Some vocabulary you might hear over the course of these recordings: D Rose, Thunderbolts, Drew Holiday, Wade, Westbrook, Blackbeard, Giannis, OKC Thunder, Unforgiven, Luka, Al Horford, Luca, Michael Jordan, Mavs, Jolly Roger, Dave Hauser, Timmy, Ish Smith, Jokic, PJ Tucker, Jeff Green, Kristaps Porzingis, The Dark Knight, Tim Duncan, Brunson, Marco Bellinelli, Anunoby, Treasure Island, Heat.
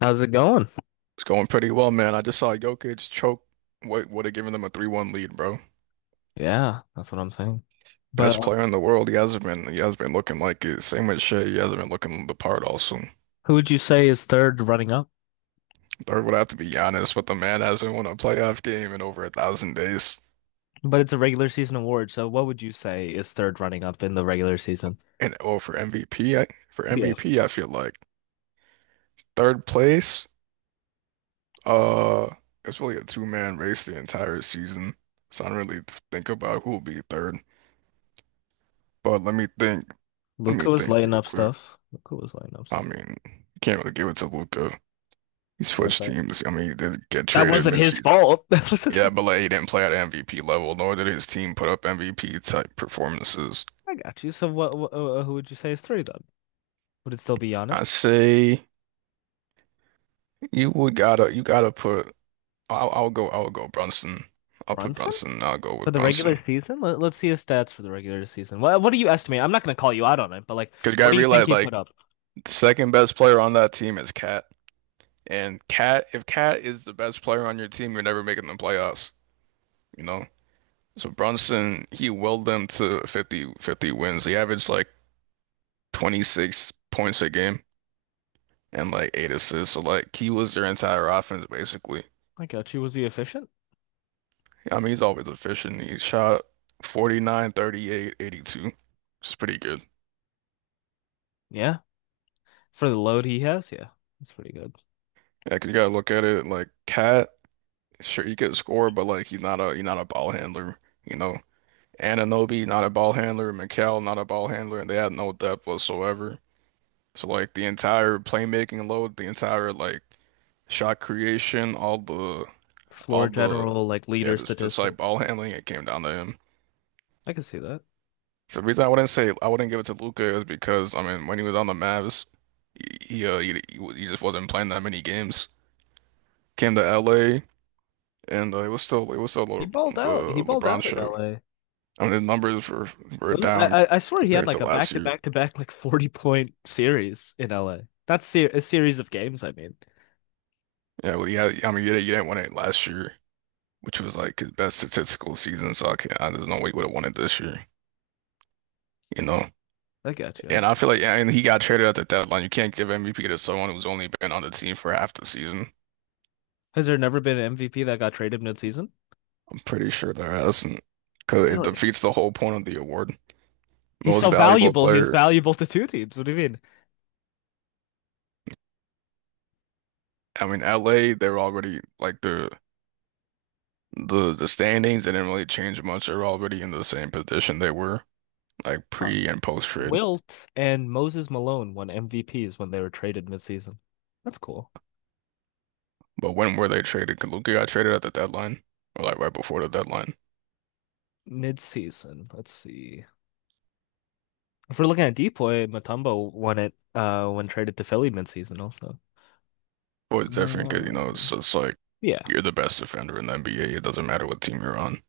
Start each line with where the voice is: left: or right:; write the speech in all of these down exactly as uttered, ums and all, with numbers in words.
left: How's it going?
right: It's going pretty well, man. I just saw Jokic choke what would have given them a three one lead, bro.
left: Yeah, that's what I'm saying. But
right: Best
left: uh,
right: player in the world. He hasn't been he hasn't been looking like it. Same with Shea. He hasn't been looking the part also.
left: Who would you say is third running up?
right: Third would have to be Giannis, but the man hasn't won a playoff game in over a thousand days.
left: But it's a regular season award, so what would you say is third running up in the regular season?
right: And oh, for M V P, for
left: Yeah.
right: MVP, I feel like third place, uh it's really a two-man race the entire season. So I don't really think about who will be third. But let me think. Let me
left: Luka was
right: think
left: lighting
right: real
left: up
right: quick.
left: stuff. Luka was lighting up
right: I
left: stuff.
right: mean, you can't really give it to Luca. He
left: Like
right: switched
left: that.
right: teams. I mean, he did get
left: That
right: traded
left: wasn't his
right: midseason.
left: fault. That wasn't
right: Yeah,
left: like,
right: but like he didn't play at M V P level, nor did his team put up M V P type performances.
left: I got you. So what, what uh, who would you say is three then? Would it still be
right: I
left: Giannis?
right: say you would gotta you gotta put. I'll, I'll go. I'll go Brunson. I'll put
left: Brunson?
right: Brunson. I'll go
left: For
right: with
left: the
right: Brunson.
left: regular season? Let, let's see his stats for the regular season. What what do you estimate? I'm not gonna call you out on it, but like
right: Cause you
left: what
right: gotta
left: do you think
right: realize
left: he put
right: like
left: up?
right: the second best player on that team is Cat. And Cat, if Cat is the best player on your team, you're never making the playoffs. You know. So Brunson, he willed them to fifty fifty wins. He averaged like twenty-six points a game and like eight assists. So like he was their entire offense basically.
left: I got you. Was he efficient?
right: I mean, he's always efficient. He shot forty-nine, thirty-eight, eighty-two. It's pretty good.
left: Yeah. For the load he has, yeah. That's pretty good.
right: Yeah, 'cause you gotta look at it like Cat, sure he could score, but like he's not a he's not a ball handler, you know. Anunoby, not a ball handler, Mikal, not a ball handler, and they had no depth whatsoever. So like the entire playmaking load, the entire like shot creation, all the
left: Floor
right: all the
left: general, like
right: yeah,
left: leader
right: just just like ball
left: statistics.
right: handling, it came down to him.
left: I can see that.
right: So the reason I wouldn't say I wouldn't give it to Luca is because I mean when he was on the Mavs, he uh, he, he, he just wasn't playing that many games. Came to L A and uh, it was still it was still
left: He
right: Le
left: balled out. He
right: the
left: balled
right: LeBron
left: out in
right: show.
left: L A. It
right: I mean the numbers were were
left: was- I,
right: down
left: I I swear he had
right: compared
left: like
right: to
left: a back
right: last
left: to
right: year.
left: back to back like forty point series in L A. Not ser a series of games, I mean.
right: Yeah, well, yeah. I mean you didn't, you didn't win it last year, which was like his best statistical season. So I can't, I, there's no way he would have won it this year. You know,
left: I got you. I
right: and
left: got.
right: I feel like and he got traded at the deadline. You can't give M V P to someone who's only been on the team for half the season.
left: Has there never been an M V P that got traded mid-season?
right: I'm pretty sure there hasn't, because it
left: Really?
right: defeats the whole point of the award.
left: He's
right: Most
left: so
right: valuable
left: valuable. He was
right: player.
left: valuable to two teams. What do you mean?
right: I mean, L A, they're already like the the the standings. They didn't really change much. They're already in the same position they were like
left: Huh.
right: pre and post trade.
left: Wilt and Moses Malone won M V Ps when they were traded mid-season. That's cool.
right: But when were they traded? 'Cause Luka got traded at the deadline, or like right before the deadline.
left: Mid-season. Let's see. If we're looking at Depoy, Mutombo won it uh when traded to Philly mid-season also.
right: Well, it's different because you know it's
left: Um,
right: just like
left: Yeah,
right: you're the best defender in the N B A. It doesn't matter what team you're on.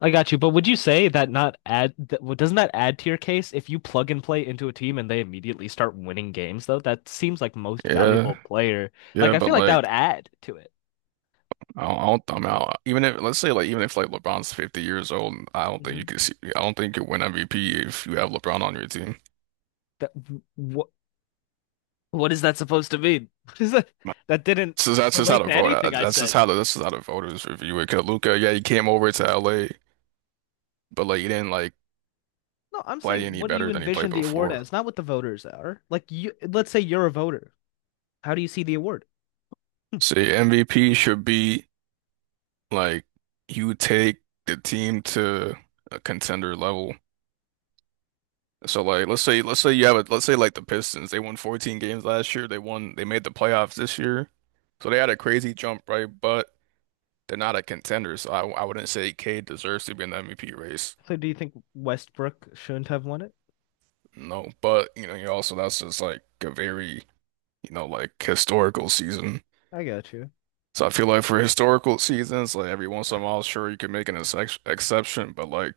left: I got you. But would you say that not add that, well, doesn't that add to your case if you plug and play into a team and they immediately start winning games though? That seems like most
right: Yeah,
left: valuable player.
right: yeah,
left: Like I
right: but
left: feel like that
right: like
left: would add to it.
right: I don't, I don't, I mean, I, even if let's say like even if like LeBron's fifty years old, I don't think you
left: Mhm.
right: can see, I don't think you win M V P if you have LeBron on your team.
left: That what what is that supposed to mean? What is that? That didn't
right: So that's just how
left: relate
right: the
left: to
right: vote. uh,
left: anything I
right: That's just
left: said.
right: how the this is how the voters review it. 'Cause Luka, yeah, he came over to L A, but like he didn't like
left: No, I'm
right: play
left: saying
right: any
left: what do you
right: better than he played
left: envision the award
right: before.
left: as? Not what the voters are. Like you, let's say you're a voter. How do you see the award? Hmm.
right: So yeah, M V P should be. Like you take the team to a contender level. So like let's say let's say you have a let's say like the Pistons. They won fourteen games last year. They won they made the playoffs this year. So they had a crazy jump, right? But they're not a contender. So I I wouldn't say Cade deserves to be in the M V P race.
left: So do you think Westbrook shouldn't have won it?
right: No, but you know, you also that's just like a very, you know, like historical season.
left: I got you.
right: So I feel like for historical seasons, like every once in a while, sure you can make an ex exception, but like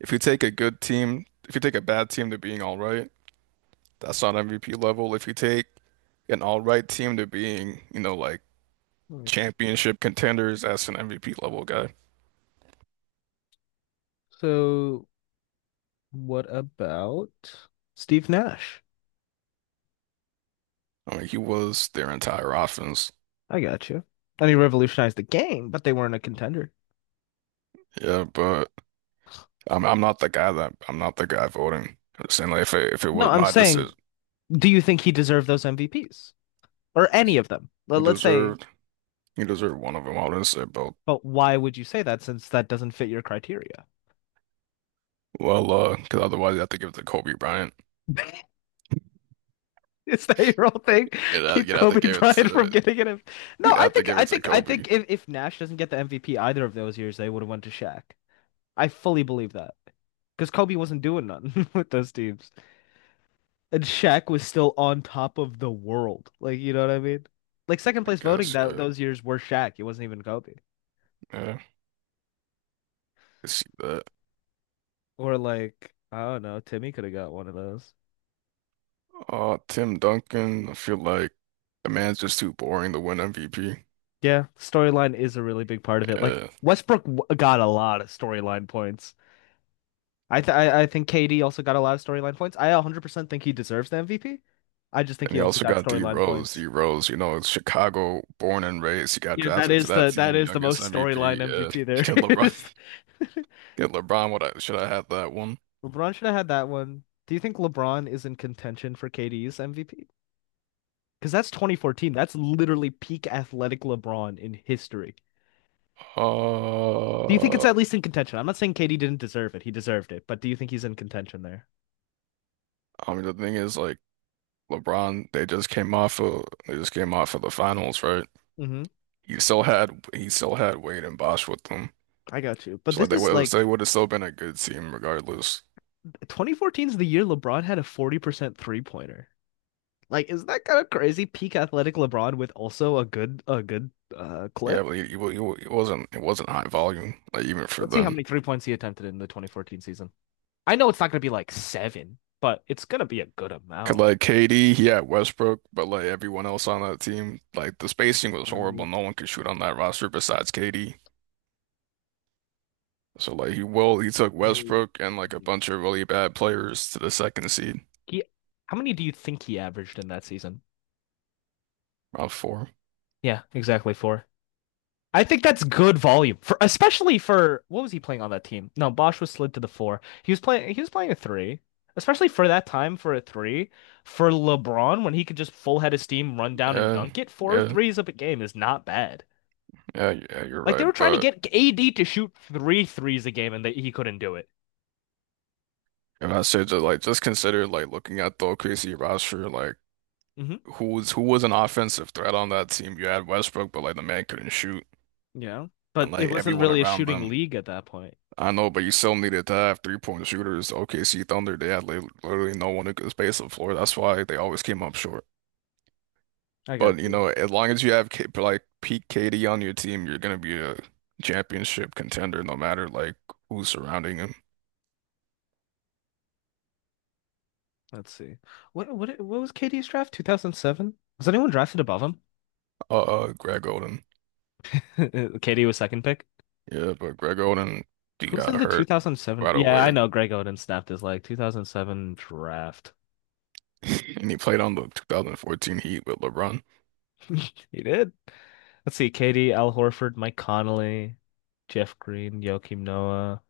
right: if you take a good team, if you take a bad team to being all right, that's not M V P level. If you take an all right team to being, you know, like
left: Let me think.
right: championship contenders, that's an M V P level guy.
left: So what about Steve Nash?
right: I mean, he was their entire offense.
left: I got you. And he revolutionized the game, but they weren't a contender.
right: Yeah, but I'm I'm not the guy that I'm not the guy voting. I'm just saying like if it, if it
left: No,
right: was
left: I'm
right: my decision,
left: saying, do you think he deserved those M V Ps or any of them? Let-
right: he
left: Let's say.
right: deserved he deserved one of them. I wouldn't say both.
left: But why would you say that since that doesn't fit your criteria?
right: Well, uh, because otherwise you have to give it to Kobe Bryant.
left: Is that your whole thing?
right: You'd have,
left: Keep
right: you'd have to
left: Kobe
right: give it
left: Bryant from
right: to
left: getting it. No,
right: You'd
left: I
right: have to
left: think
right: give
left: I
right: it to
left: think I
right: Kobe,
left: think if, if Nash doesn't get the M V P either of those years, they would have went to Shaq. I fully believe that. Because Kobe wasn't doing nothing with those teams. And Shaq was still on top of the world. Like, you know what I mean? Like
right: I
left: second place voting
right: guess.
left: that
right: Yeah,
left: those years were Shaq. It wasn't even Kobe.
right: yeah, I can see that.
left: Or like, I don't know, Timmy could have got one of those.
right: Uh, Tim Duncan, I feel like the man's just too boring to win M V P.
left: Yeah, storyline is a really big part of it. Like
right: Yeah,
left: Westbrook w- got a lot of storyline points. I th I, I think K D also got a lot of storyline points. I one hundred percent think he deserves the M V P. I just think
right: and
left: he
right: you
left: also
right: also
left: got
right: got D
left: storyline
right: Rose.
left: points.
right: D Rose, you know, Chicago, born and raised. He got
left: Yeah, that
right: drafted to
left: is
right: that
left: the that
right: team,
left: is the
right: youngest
left: most
right: M V P.
left: storyline
right: Yeah,
left: M V P there
right: get LeBron.
left: is.
right: Get LeBron. What I should I have that one?
left: LeBron should have had that one. Do you think LeBron is in contention for K D's M V P? Because that's twenty fourteen. That's literally peak athletic LeBron in history. Do you think it's
right: Uh,
left: at least in contention? I'm not saying K D didn't deserve it. He deserved it, but do you think he's in contention there?
right: I mean, the thing is, like LeBron, they just came off of they just came off of the finals, right?
left: Hmm.
right: He still had he still had Wade and Bosch with them,
left: I got you. But
right: so
left: this
right: like they
left: is
right: would so they
left: like
right: would have still been a good team regardless.
left: two thousand fourteen is the year LeBron had a forty percent three pointer. Like, is that kind of crazy? Peak athletic LeBron with also a good a good uh
right: Yeah,
left: clip.
right: but he, he, wa- he wa- it wasn't it wasn't high volume like even for
left: Let's see how
right: them.
left: many three points he attempted in the twenty fourteen season. I know it's not gonna be like seven, but it's gonna be a good
right: 'Cause
left: amount.
right: like K D, he had Westbrook, but like everyone else on that team, like the spacing was horrible.
left: Um,
right: No one could shoot on that roster besides K D. So like he will he took
left: uh,
right: Westbrook and like a bunch of really bad players to the second seed,
left: He, how many do you think he averaged in that season?
right: round four.
left: Yeah, exactly four. I think that's good volume for especially for what was he playing on that team? No, Bosch was slid to the four. He was playing he was playing a three. Especially for that time for a three. For LeBron, when he could just full head of steam, run down and
right: Yeah,
left: dunk it, four
right: yeah,
left: threes a game is not bad.
right: yeah, yeah. You're
left: Like they
right: right,
left: were trying to
right: but.
left: get A D to shoot three threes a game and they, he couldn't do it.
right: If I said just like just consider like looking at the O K C roster, like
left: Hmm.
right: who was who was an offensive threat on that team. You had Westbrook, but like the man couldn't shoot,
left: You know?
right: and
left: But it
right: like
left: wasn't
right: everyone
left: really a
right: around
left: shooting
right: them.
left: league at that point.
right: I know, but you still needed to have three point shooters. O K C Thunder, they had li- literally no one who could space the floor. That's why they always came up short.
left: I got
right: But you
left: you.
right: know, as long as you have K like peak K D on your team, you're gonna be a championship contender, no matter like who's surrounding him.
left: Let's see. What what what was K D's draft? two thousand seven? Was anyone drafted above him?
right: Uh, uh Greg Oden,
left: K D was second pick.
right: yeah, but Greg Oden, he
left: Who's
right: got
left: in the
right: hurt
left: two thousand seven?
right: right
left: Yeah, I
right: away,
left: know Greg Oden snapped his leg. two thousand seven draft.
right: and he played on the twenty fourteen Heat with LeBron.
left: He did. Let's see. K D, Al Horford, Mike Conley, Jeff Green, Joakim Noah,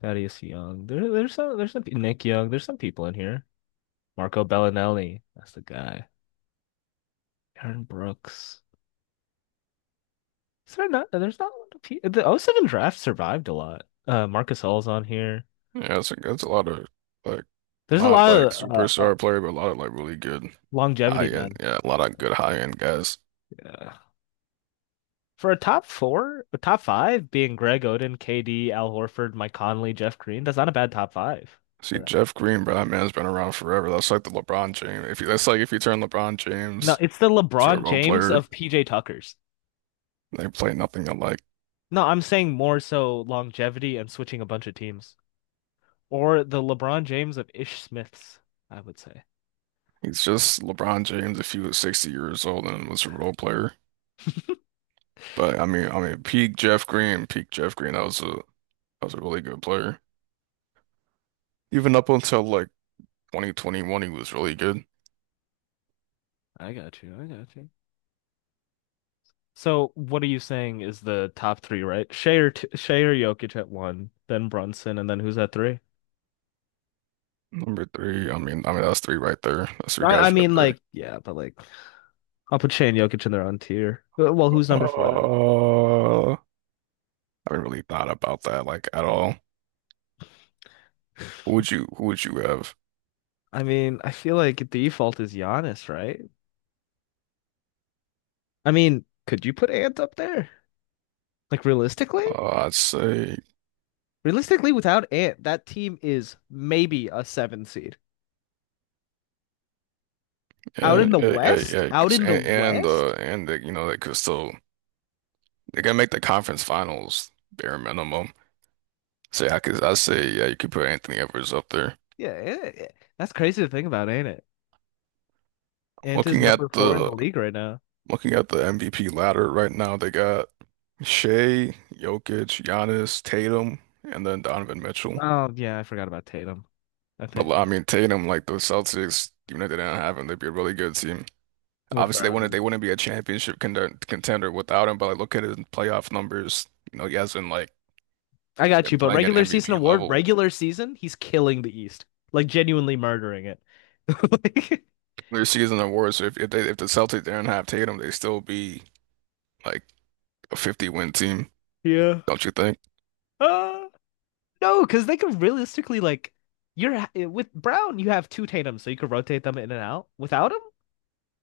left: Thaddeus Young. There, there's some, there's some, Nick Young. There's some people in here. Marco Bellinelli. That's the guy. Aaron Brooks. Is there not, there's not a lot of people. The O seven draft survived a lot. Uh, Marcus All's on here.
right: Yeah, that's a that's a lot of like
left: There's a
right: not
left: lot
right: like
left: of uh, uh,
right: superstar player, but a lot of like really good high
left: longevity,
right: end.
left: man.
right: Yeah, a lot of good high end guys.
left: Yeah. For a top four, a top five being Greg Oden, K D, Al Horford, Mike Conley, Jeff Green, that's not a bad top five for
right: See,
left: that.
right: Jeff Green, bro, that man's been around forever. That's like the LeBron James. If you, that's like if you turn LeBron
left: No,
right: James
left: it's the
right: to a
left: LeBron
right: role
left: James
right: player,
left: of P J Tuckers.
right: they play nothing alike.
left: No, I'm saying more so longevity and switching a bunch of teams. Or the LeBron James of Ish Smiths, I would say.
right: He's just LeBron James if he was sixty years old and was a role player. But I mean, I mean, peak Jeff Green, peak Jeff Green, that was a that was a really good player. Even up until like twenty twenty-one, he was really good.
left: I got you. I got you. So what are you saying is the top three, right? Shea or, t Shea or Jokic at one, then Brunson, and then who's at three?
right: Number three. I mean, I mean that's three right there. That's three
left: I, I
right: guys right
left: mean,
right: there.
left: like, yeah, but like, I'll put Shea and Jokic in their own tier. Uh, Well, who's number four then?
right: Uh, I haven't really thought about that like at all. Who would you who would you have?
left: I mean, I feel like default is Giannis, right? I mean, could you put Ant up there? Like realistically?
right: Uh, I'd say
left: Realistically, without Ant, that team is maybe a seven seed. Out
right: yeah,
left: in the
right: yeah, yeah,
left: West?
right: yeah.
left: Out
right: 'Cause-
left: in the
right: and and uh
left: West?
right: and the, you know they could still they can make the conference finals bare minimum. Say I could I say yeah you could put Anthony Edwards up there.
left: Yeah, Ant- yeah. That's crazy to think about, ain't it? Ant is
right: Looking at
left: number four in the
right: the
left: league right now.
right: Looking at the M V P ladder right now, they got Shea, Jokic, Giannis, Tatum, and then Donovan Mitchell.
left: Oh, yeah, I forgot about Tatum. I think
right: But I mean, Tatum, like those Celtics, even if they didn't have him, they'd be a really good team.
left: with
right: Obviously, they wouldn't
left: Brown.
right: they wouldn't be a championship contender, contender without him. But like, look at his playoff numbers. You know, he has been like
left: I got
right: been
left: you, but
right: playing at
left: regular season
right: M V P
left: award,
right: level.
left: regular season, he's killing the East. Like genuinely murdering it. Like,
right: Their season awards. So if if, they, if the Celtics didn't have Tatum, they'd still be like a fifty win team,
left: yeah.
right: don't you think?
left: Ah. No, because they could realistically like you're ha- eh, with Brown, you have two Tatum, so you could rotate them in and out. Without him,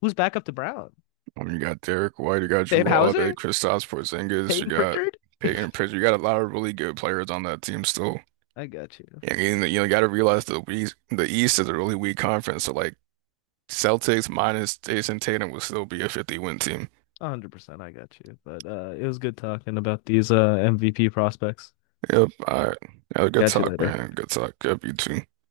left: who's back up to Brown?
right: I mean, you got Derek White, you got
left: Dave
right: Drew Holiday,
left: Hauser,
right: Kristaps Porzingis, you
left: Peyton
right: got
left: Pritchard.
right: Peyton Pritchard. You got a lot of really good players on that team still.
left: I got you,
right: And you know, you got to realize the East, the East is a really weak conference. So like Celtics minus Jason Tatum will still be a fifty win team.
left: one hundred percent. I got you. But uh, it was good talking about these uh M V P prospects.
right: Yep. All right. Yeah, good
left: Got you
right: talk,
left: later.
right: man. Good talk. Yep, you too.